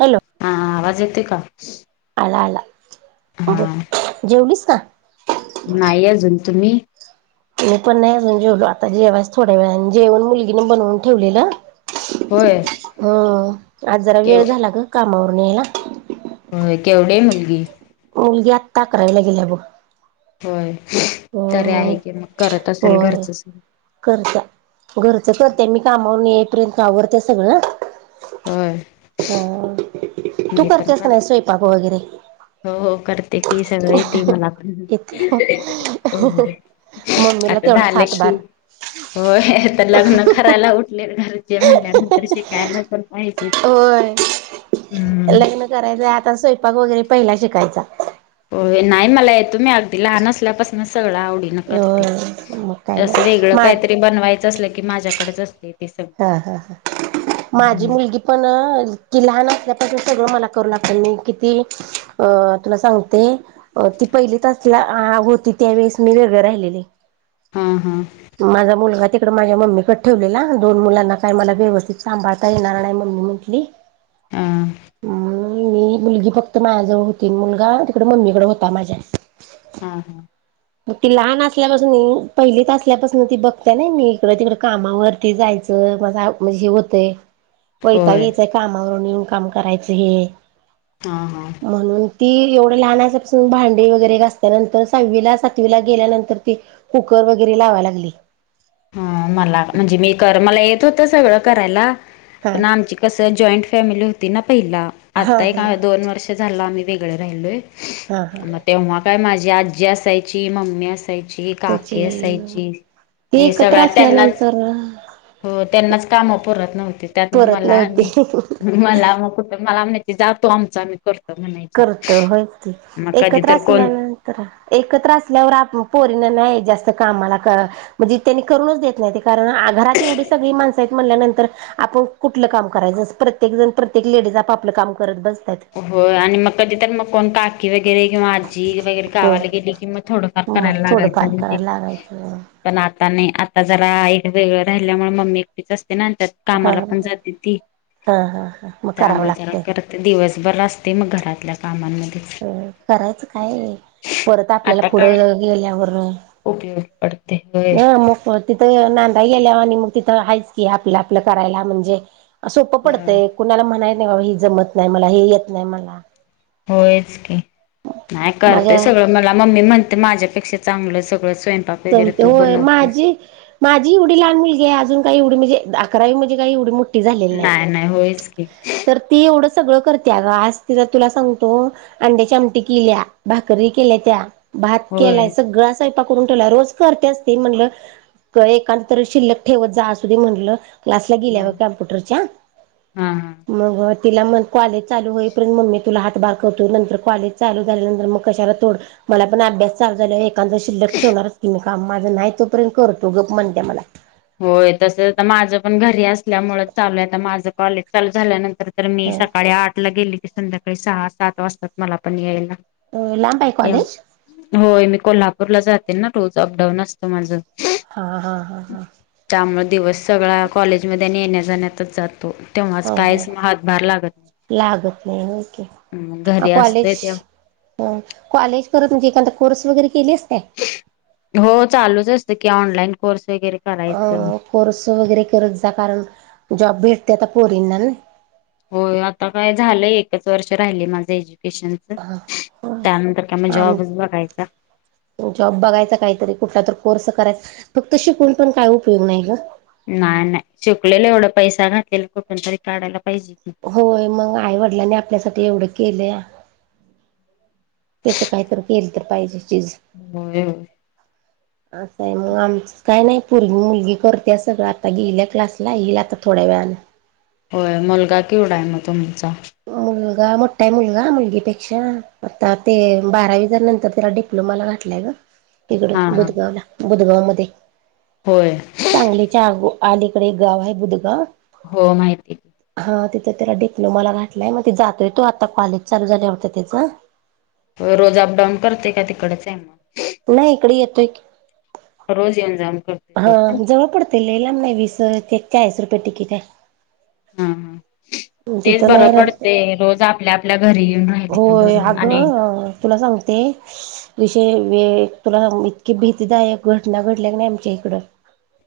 Hello हा आवाज येतय का आला आला हं हा बोल जेवलीस का नाही अजून तुम्ही मी पण नाही अजुन जेवलो आता जेवायच थोड्या वेळान जेवण मुलगीने बनवुन ठेवलेल होय हं आज जरा केव वेळ झाला ग कामावरून यायला. होय केवढी आहे मुलगी मुलगी आत्ता अकरावीला गेलीय बघ होय तरी हम्म आहे की मग करत असेल होय घरच स करत्या घरच करते मी कामावरून येईपर्यंत आवरते सगळ होय हा तु मी पण करतेस कर का स्वयंपाक वगैरे हो हो करते हे सगळ येतेय मला पण येते हो हो मम्मीला आता तेवढाच झाल हातभार कि होय तर लग्न करायला उठले घरचे म्हणल्यानंतर शिकायला पण- होय हम्म लग्न करायचंय आता स्वयंपाक वगैरे पहिला शिकायचा. होय नाय मला येतो मी अगदी लहान असल्यापासनं सगळं आवडीनं नं करते होय मग काय असं नाही वेगळं माझ कायतरी बनवायचं असलं की माझ्याकडेच असते. ते सगळं हा हा हा माझी हम्म मुलगी पण ती लहान असल्यापासून सगळं मला करू लागते मी कितीही अ तुला सांगते अं ती पहिलीत असला अं होती त्यावेेळेस मी वेगळे राहिलेले हां हा माझा मुलगा तिकडं माझ्या मम्मीकडे ठेवलेला दोन मुलांना काय मला व्यवस्थित सांभाळता येणार नाय मम्मी म्हंटली हा मी हं मी मुलगी फक्त माझ्याजवळ होती मुलगा तिकडं मम्मीकडे होता माझ्या हां हां मग ती लहान असल्यापासून पहिलीत असल्यापासून ती बघत्या नाही मी इकडं तिकड कामावर ते जायचं माझा म्हणजे हे होतंय [unintelligible] वैताग यायचा कामावरून येेऊन काम करायचं हे हा हा म्हणून ती एवढं लहान असल्यापासून भांडी वगैरे घासत्या नंतर सहावीला सात वीला गेल्यानंतर ती कुकर वगैरे लावाय लागली. हा मला म्हणजे मी कर मला येत होत सगळं करायला हा पण आमची कसं जॉईंट फॅमिली होती ना पहिला हा आता हा एका दोन वर्ष झालं आम्ही वेगळं राहिलोय हा हा मग तेव्हा काय माझी आजी, असायची मम्मी असा याची, काकीे असायची. ते हे एकत्र सगळ्या त्यांनाच असल्यानंतर हो त्यांनाच कामं पुरत नव्हती त्यातन परत मला आणि नव्हती मला मग कुटं मला म्हणायची जा तू आमचं आमी कर करतो होयचं की कधी एकत्र तर कोण असल्यानं तर एकत्र असल्यावर आप पोरींना नाही जास्त कामाला क म्हणजे त्यांनी करूनच देत नाही ते कारण आ घरात एवढी सगळी माणसं आहेत म्हणल्यानंतर आपण कुठलं काम करायचं अस प्रत्येक जण प्रत्येक लेडीज आपआपलं काम करत बसत्यात. होय आणि मग कधी तर मग कोण काकी वैग गैरे किंवा आजी वगैरे हो गावाला गेली कि मग थोडंफार मग करायला थोडंफार लागायचं म ते करायला लागायचं पण आता नाही आता जरा वेगळं राहिल्यामुळे मम्मी एकटीच असते ना आणि त्यात हा कामाला पण जाते ती हा हा हा मग करावं त्यामुळं जरा लागतंय करत दिवसभर असते मग घरातल्या कामांमध्ये. अ करायचं काय परत आपल्याला आता काय पुढं गेल्यावर उपयोग पडते होय. [unintelligible] तिथं नांदाय गेल्यावर आणि मग तिथं आहेच की आपलं आपलं करायला म्हणजे सोपं पडतंय. कुणाला म्हणाय नको नाही बाबा हे जमत नाही मला हे येत नाही मला होयच की नाही करतय माझ्या सगळं मला मम्मी म्हणते माझ्यापेक्षा चांगलं सगळं स्वयंपाक वगैरे जमते तू होय बनवतेस माझी माझी एवढी लहान मुलगी आहे अजून काय एवढी म्हणजे अकरावी म्हणजे काय एवढी मो नाय नाय होयच की तर ती एवढं सगळं करत्या ग आज तीच तुला सांगतो अंड्याची आमटी कील्या, भाकरी केल्यात्या, भात होय केलाय सगळा स्वयंपाक करून रोज करत्याच ती म्हटलं एकां तर शिल्लक ठेवत जा असू दे म्हटलं क्लासला गिल्या बघ कॅम्पुटरच्या हा हा मग तिला म कॉलेज चालू होईपर्यंत मम्मी तुला हातभार करतो नंतर कॉलेज चालू झाल्यानंतर मग कशाला तोड मला पण अभ्यास चालू झाल्यावर एकांद शिल्लक ठेवणारच की मी काम, माझं नाही तोपर्यंत करतो गप म्हणत्या मला. होय तस आता माझं पण घरी असल्यामुळ चालू आहे आता माझं कॉलेज चालू झाल्यानंतर तर मी सकाळी आठ ला गेली की संध्याकाळी सहा सात वाजतात मला पण यायला. अ लांब हाय कॉलेज? होय मी कोल्हापूरला जाते ना रोज अपडाऊन असतं माझं. हा हा हा हा. त्यामुळ दिवस सगळा कॉलेजमध्ये येण्या-जाण्यातच जातो. तेव्हाच हो हो कायच म हातभार लागत लागत नाही, होय की नाही घरी असते कॉलेज ते हा, कॉलेज करत म्हणजे एकांदा कोर्स वगैरे केलीस काय? हो, चालूच असत की ऑनलाईन कोर्स वगैरे. अ करायचं. कोर्स वगैरे करत जा कारण जॉब भेटत्यात पोरींना नय होय, आता काय झालंय एकच वर्ष राहिलय माझं एज्युकेशन. ना त्यानंतर काय म आम जॉबच बघायचा. जॉब बघायचा काहीतरी कुठला तर कोर्स करायचा फक्त शिकून पण काय उपयोग नाही ग. नाही नाय शिकलेलं एवढा पैसा घातलेला कुठून तरी काढायला पाहिजे कि. होय मग आई वडिलांनी आपल्यासाठी एवढं केलया. त्याच काहीतर केल तर पाहिजे चीज. होय होय असं आहे मग आमचं. काय नाही पोर मुलगी करत्या सगळं आता गिल्या क्लासला येईल आता थोड्या वेळान. होय, मुलगा कीवडा आहे मग तुमचा? मुलगा मोठा हाय मुलगा मुलगीपेक्षा आता ते बारावी झाल्यानंतर त्याला डिप् लुमाला घातलाय ग हा इकडं हा बुधगावला, बुधगाव मध्ये. होय सांगलीच्या आगो आलीकडे एक गाव आहे बुधगाव हो माहिती की हा तिथं त्याला डिप्लोमाला घातलाय मग ते जातोय तो आता कॉलेज चालू झाल्या होत त्याच. रोज अपडाऊन करतोय का तिकडच आहे म? नाही इकड येतोय की रोज येऊन जाऊन कर हा जवळ पडतय लय लांब नाही विस ते चाळीस रुपये तिकीट हाय. हा हा तेच तिथं नाही बरं राहत पडतय रोज आपल्या आपल्या घरी येऊन राहिलेल तो होय बर आणि अगं तुला सांगते विषय वे तुला इतकी भीतीदायक घटना घडल्या की नाही आमच्या इकडं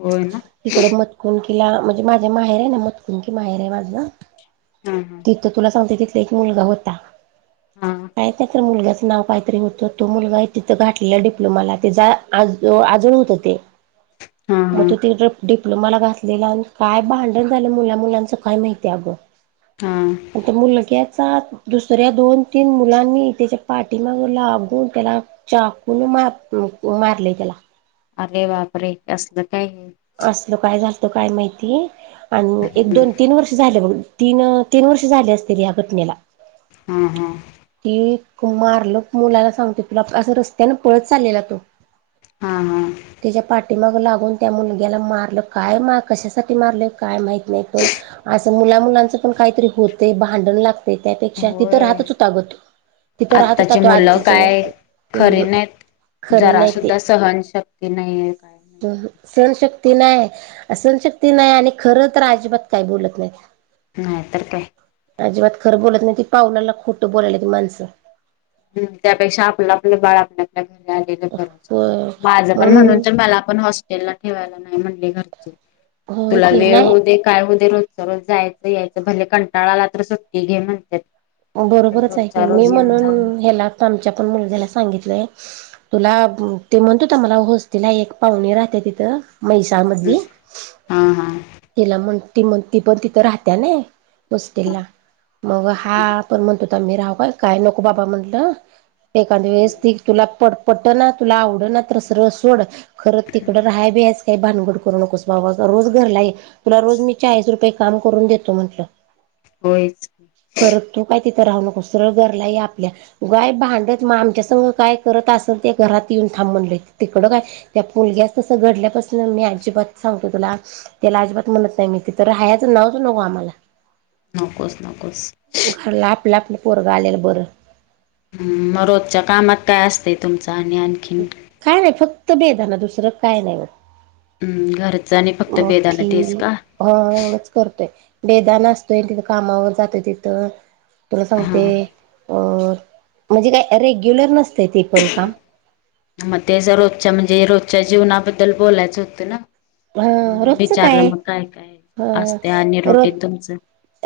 होय ना तिकड मतकुंकीला म्हणजे माझ्या माहेर आहे ना मतकुंकी माहेर आहे माझ. हम्म. तुला सांगते तिथ एक मुलगा होता हा काय त्या तर मुलग्याचं नाव काहीतरी होत तर तो मुलगा आहे तिथं घाठलेला डिप्लोमाला तेचा आजळ होतं ते हा मग हा तो ति डिप्लोमाला घासलेला आणि काय भांडण झालं मुला मुलांच काय माहितीय अगं हा. मुलग्याचा दुसऱ्या दोन तीन मुलांनी त्याच्या पाठीमाग लाघून त्याला चाकून मार मारले त्याला अरे वापरे असलं काय आहे. असल काय झालत काय माहिती आणि एक दोन तीन वर्ष झाले बघ तीन तीन वर्ष झाले असतील या घटनेला. हम्म हम्म. ती मारल मुलाला सांगते तुला असं रस्त्याने पळत चाललेला तो. हा हा. त्याच्या पाठीमाग लागून त्या मुलग्याला मारलं काय कशासाठी मारलं काय माहित. नाही पण असं मुला मुलांच पण काहीतरी होत भांडण लागत. त्यापेक्षा तिथं होय राहतच होत आग तो. तिथं राहत होता आत्ताची तो मुलं आजीजवळ काय खरी हम् नाहीत. खरे जरा नाही सुद्धा सहनशक्ती नाही आहे. हम्म सहन शक्ती. तिला असण शक्ती नाय आणि खर तर अजिबात बोलत नाही. नाही तर काय. अजिबात खर बोलत नाइत ती पावलाला खोटं बोलाल्यात ती माणसं हम्म त्यापेक्षा आपलं आपलं बाळ आपल्या. घ आलेर माझं पण म्हणून मला पण हॉस त्याना ठेवायला नाही म्हणल घरचे होय तुला की वेळ नाही होऊ दे काय होदु रोजच्या रोज जायचं यायचं भले कंटाळा आला तर सुट्टी घे म्हणत्यात. बरोबरच हाय की मी म्हणून जाऊनच ह्याला आत्ता आमच्या पण मुलग्याला सांगितलंय. तुला ते म्हणतोता मला होस्तीला एक पाहुणे राहते तिथं म्हैसार मध्ये हा हा तिला म्हण त म्हण ती पण तिथं राहत्या ना. होस्टेलला मग हा पण म्हणतो तम्ही राह काय काय नको बाबा म्हटलं. एखाद्या वेळेस ती तुला पट पट ना तुला आवड ना तस सरळ सोड खरं तिकडं राहा बीस काही भानगड करू नकोस बाबा रोज घरला आहे तुला रोज मी चाळीस रुपये काम करून देतो म्हंटलं होयच. खरं तू काय तित राहू नको सरळ घरला ये आपल्या. गय भांडत मग आमच्या संघ काय करत असेल ते घरात येऊन थांबणलं तिकडं काय त्या पुलग्यास तसं घडल्यापासून मी अजिबात सांगतो तुला त्याला अजिबात म्हणत नाइ मी तर हहायाचं नावच नको आम्हाला नकोस नकोस. घरला आपला आपला पोरगा आलेलं बरं. हम्म रोजच्या कामात काय असतंय तुमच आणि आणि? काय नाही फक्त बेदा ना दुसरं काय नाही. हम्म घरच आणि फक्त बेदाना तेच मोठी का. हो एवडच करतोय बेदान असतय तित कामावर जातय तिथ. तुला हा सांगते अं, म्हणजे काय रेग्युलर नसतय ते पण काम म ते जे रोजच्या म्हणजे रोजच्या जीवनाबद्दल बोलायचं होतं ना. ह म्हणून रोजचं विचारलं मग काय, काय असतय आणि रूटीन तुमचं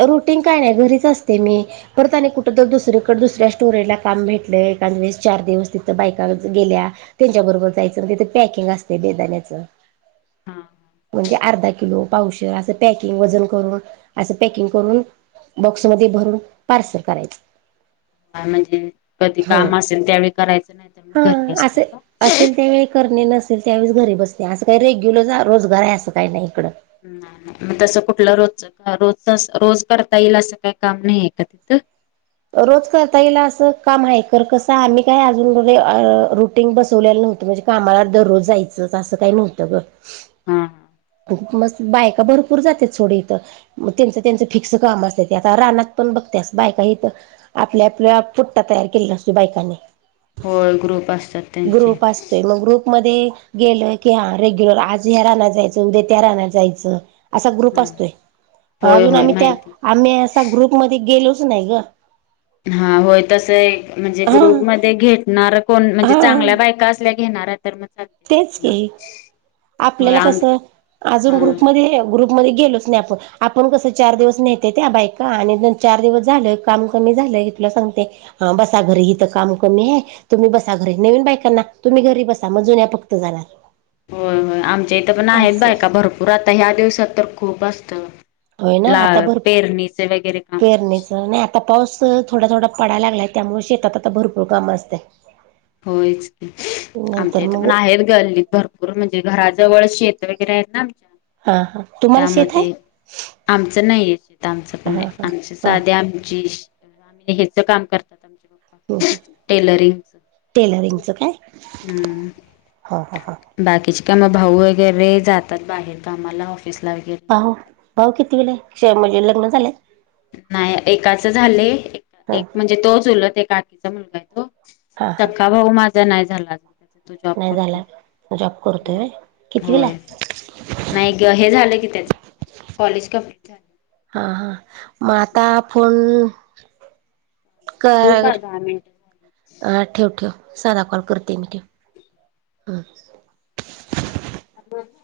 रूटीन काय नाय. घरीच असतेय मी परत आणि कुठं तरी दुसरीकड दुसऱ्या स्टोरेज ला काम भेटलं. एकान दिवस चार दिवस तित बायका गेल्या. तेंच्या बरोबर जायचं. मग तिथं पॅकिंग असतय बेदाण्याचं. हां. म्हणजे अर्धा किलो, पावशर असं पॅकिंग वजन करून असं पॅकिंग करून, बॉक्समध्ये भरून पार्सल करायचं. हां म्हणजे कधी हां काम असेल, त्यावेळी करायचं नाही तर मग घरी हां असताय असं का? असेल त्यावेळी करणे नसेल, त्यावेळेस घरी बसते. असं काही रेग्युलर रोजगार आहे असं काही नाही इकडं. ना म तसं कुटलं रोजच, रोजचं अस रोज करता येईल असं काय काम नाहीय का तिथं? रोज करता येईल असं काम आहे. खरं कसं आम्ही काय अजून रे रुटीन बसवलेलं नव्हतं म्हणजे कामाला दररोज जायचं असं काय नव्हतं ग. हां हा. मस्त बायका भरपूर जात्यात सोड इथ. मग तेचं तेचं फिक्स काम असत्यात. आता रानात पण बघत्यास बायका इथ आपल्या आपल्या पुठ्ठा तयार केलेला असतोय बायकांनी. होय ग्रुप असतात त्यांचे. मधे गेलं की, हा रेग्युलर आज ह्या रानात जायचं, उद्या त्या रानात जायचं. असा ग्रुप हा असतोय. होय अजून होय आम्ही त्या माहिती आम्ही असा ग्रुपमध्ये गेलोच नाही गं. हा, होय तस एक म्हणजे हा ग्रुप मध्ये घेतणार, कोण म्हणजे? हा चांगल्या बायका असल्या की घेणार हाय तर मग. चालते तेच जायला की, होय आपल्याला आम कसं अजून हा ग्रुपमध्ये, ग्रुप मधे गेलोच नाही. आपण कसं चार दिवस नेहत्यात बायका आणि चार दिवस झाल काम कमी झालं तुला सांगते. हं बसा घरी हित काम कमी हाय, तुम्ही बसा घरी नवीन बायकांना तुम्ही घरी बसा. मग जुन्या फ हित जरा होय-होय आमच्या इथं पण आहेत बायका भरपूर आता ह्या दिवसात तर खूप असतं. होय ना आता लाळ, भरपूर पेरणीचे वगैरे काम. पेरणीचं नाही आता पाऊस अं थोडा-थोडा पडाय लागलाय त्यामुळं शेतात आता भरपूर काम असतं. होयच की, आमच्या इथं पण मग आहेत गल्लीत भर भर म्हणजे जे घराजवळ शेत वगेरे हायत ना आमच्या हां हां, तुमाला त्यामुळे शेत हाय? ते आमचं नाही. तिथं आमचं, पण हा नाही हा आमच हा साधं आमची तर आम्ही ह्याच काम करतात, आमचे पप्पा टेलरिंगच. टेलरिंगचं काय? हं. हां हा हा. बाकीची काम, भाऊ वगैरे जातात बाहेर कामाला ऑफिसला वगैरे. हो भाऊ कितीवीला हाय? हे शे म्हणजे लग्न झालंय? नाही एकाच झालय. हा एक म्हणजे तो चुलत हे एक काकीचा मुलगा आहे तो. हा हा सख्खा भाऊ माझा नाही झाला. अजून त्याचं लग्न तो जॉब नाही करतोय. झाला जॉब करतोय हं. व्हय कितवीला होय. आहे नाही गं हे झालं की त्याच, कॉलेज कंप्लीट झालं. हा हा म आता हा फोन ठेवू कर. का दहा मिनिट हा ठेव ठेव साधा कॉल करते मी ठेव हं. [unintelligible]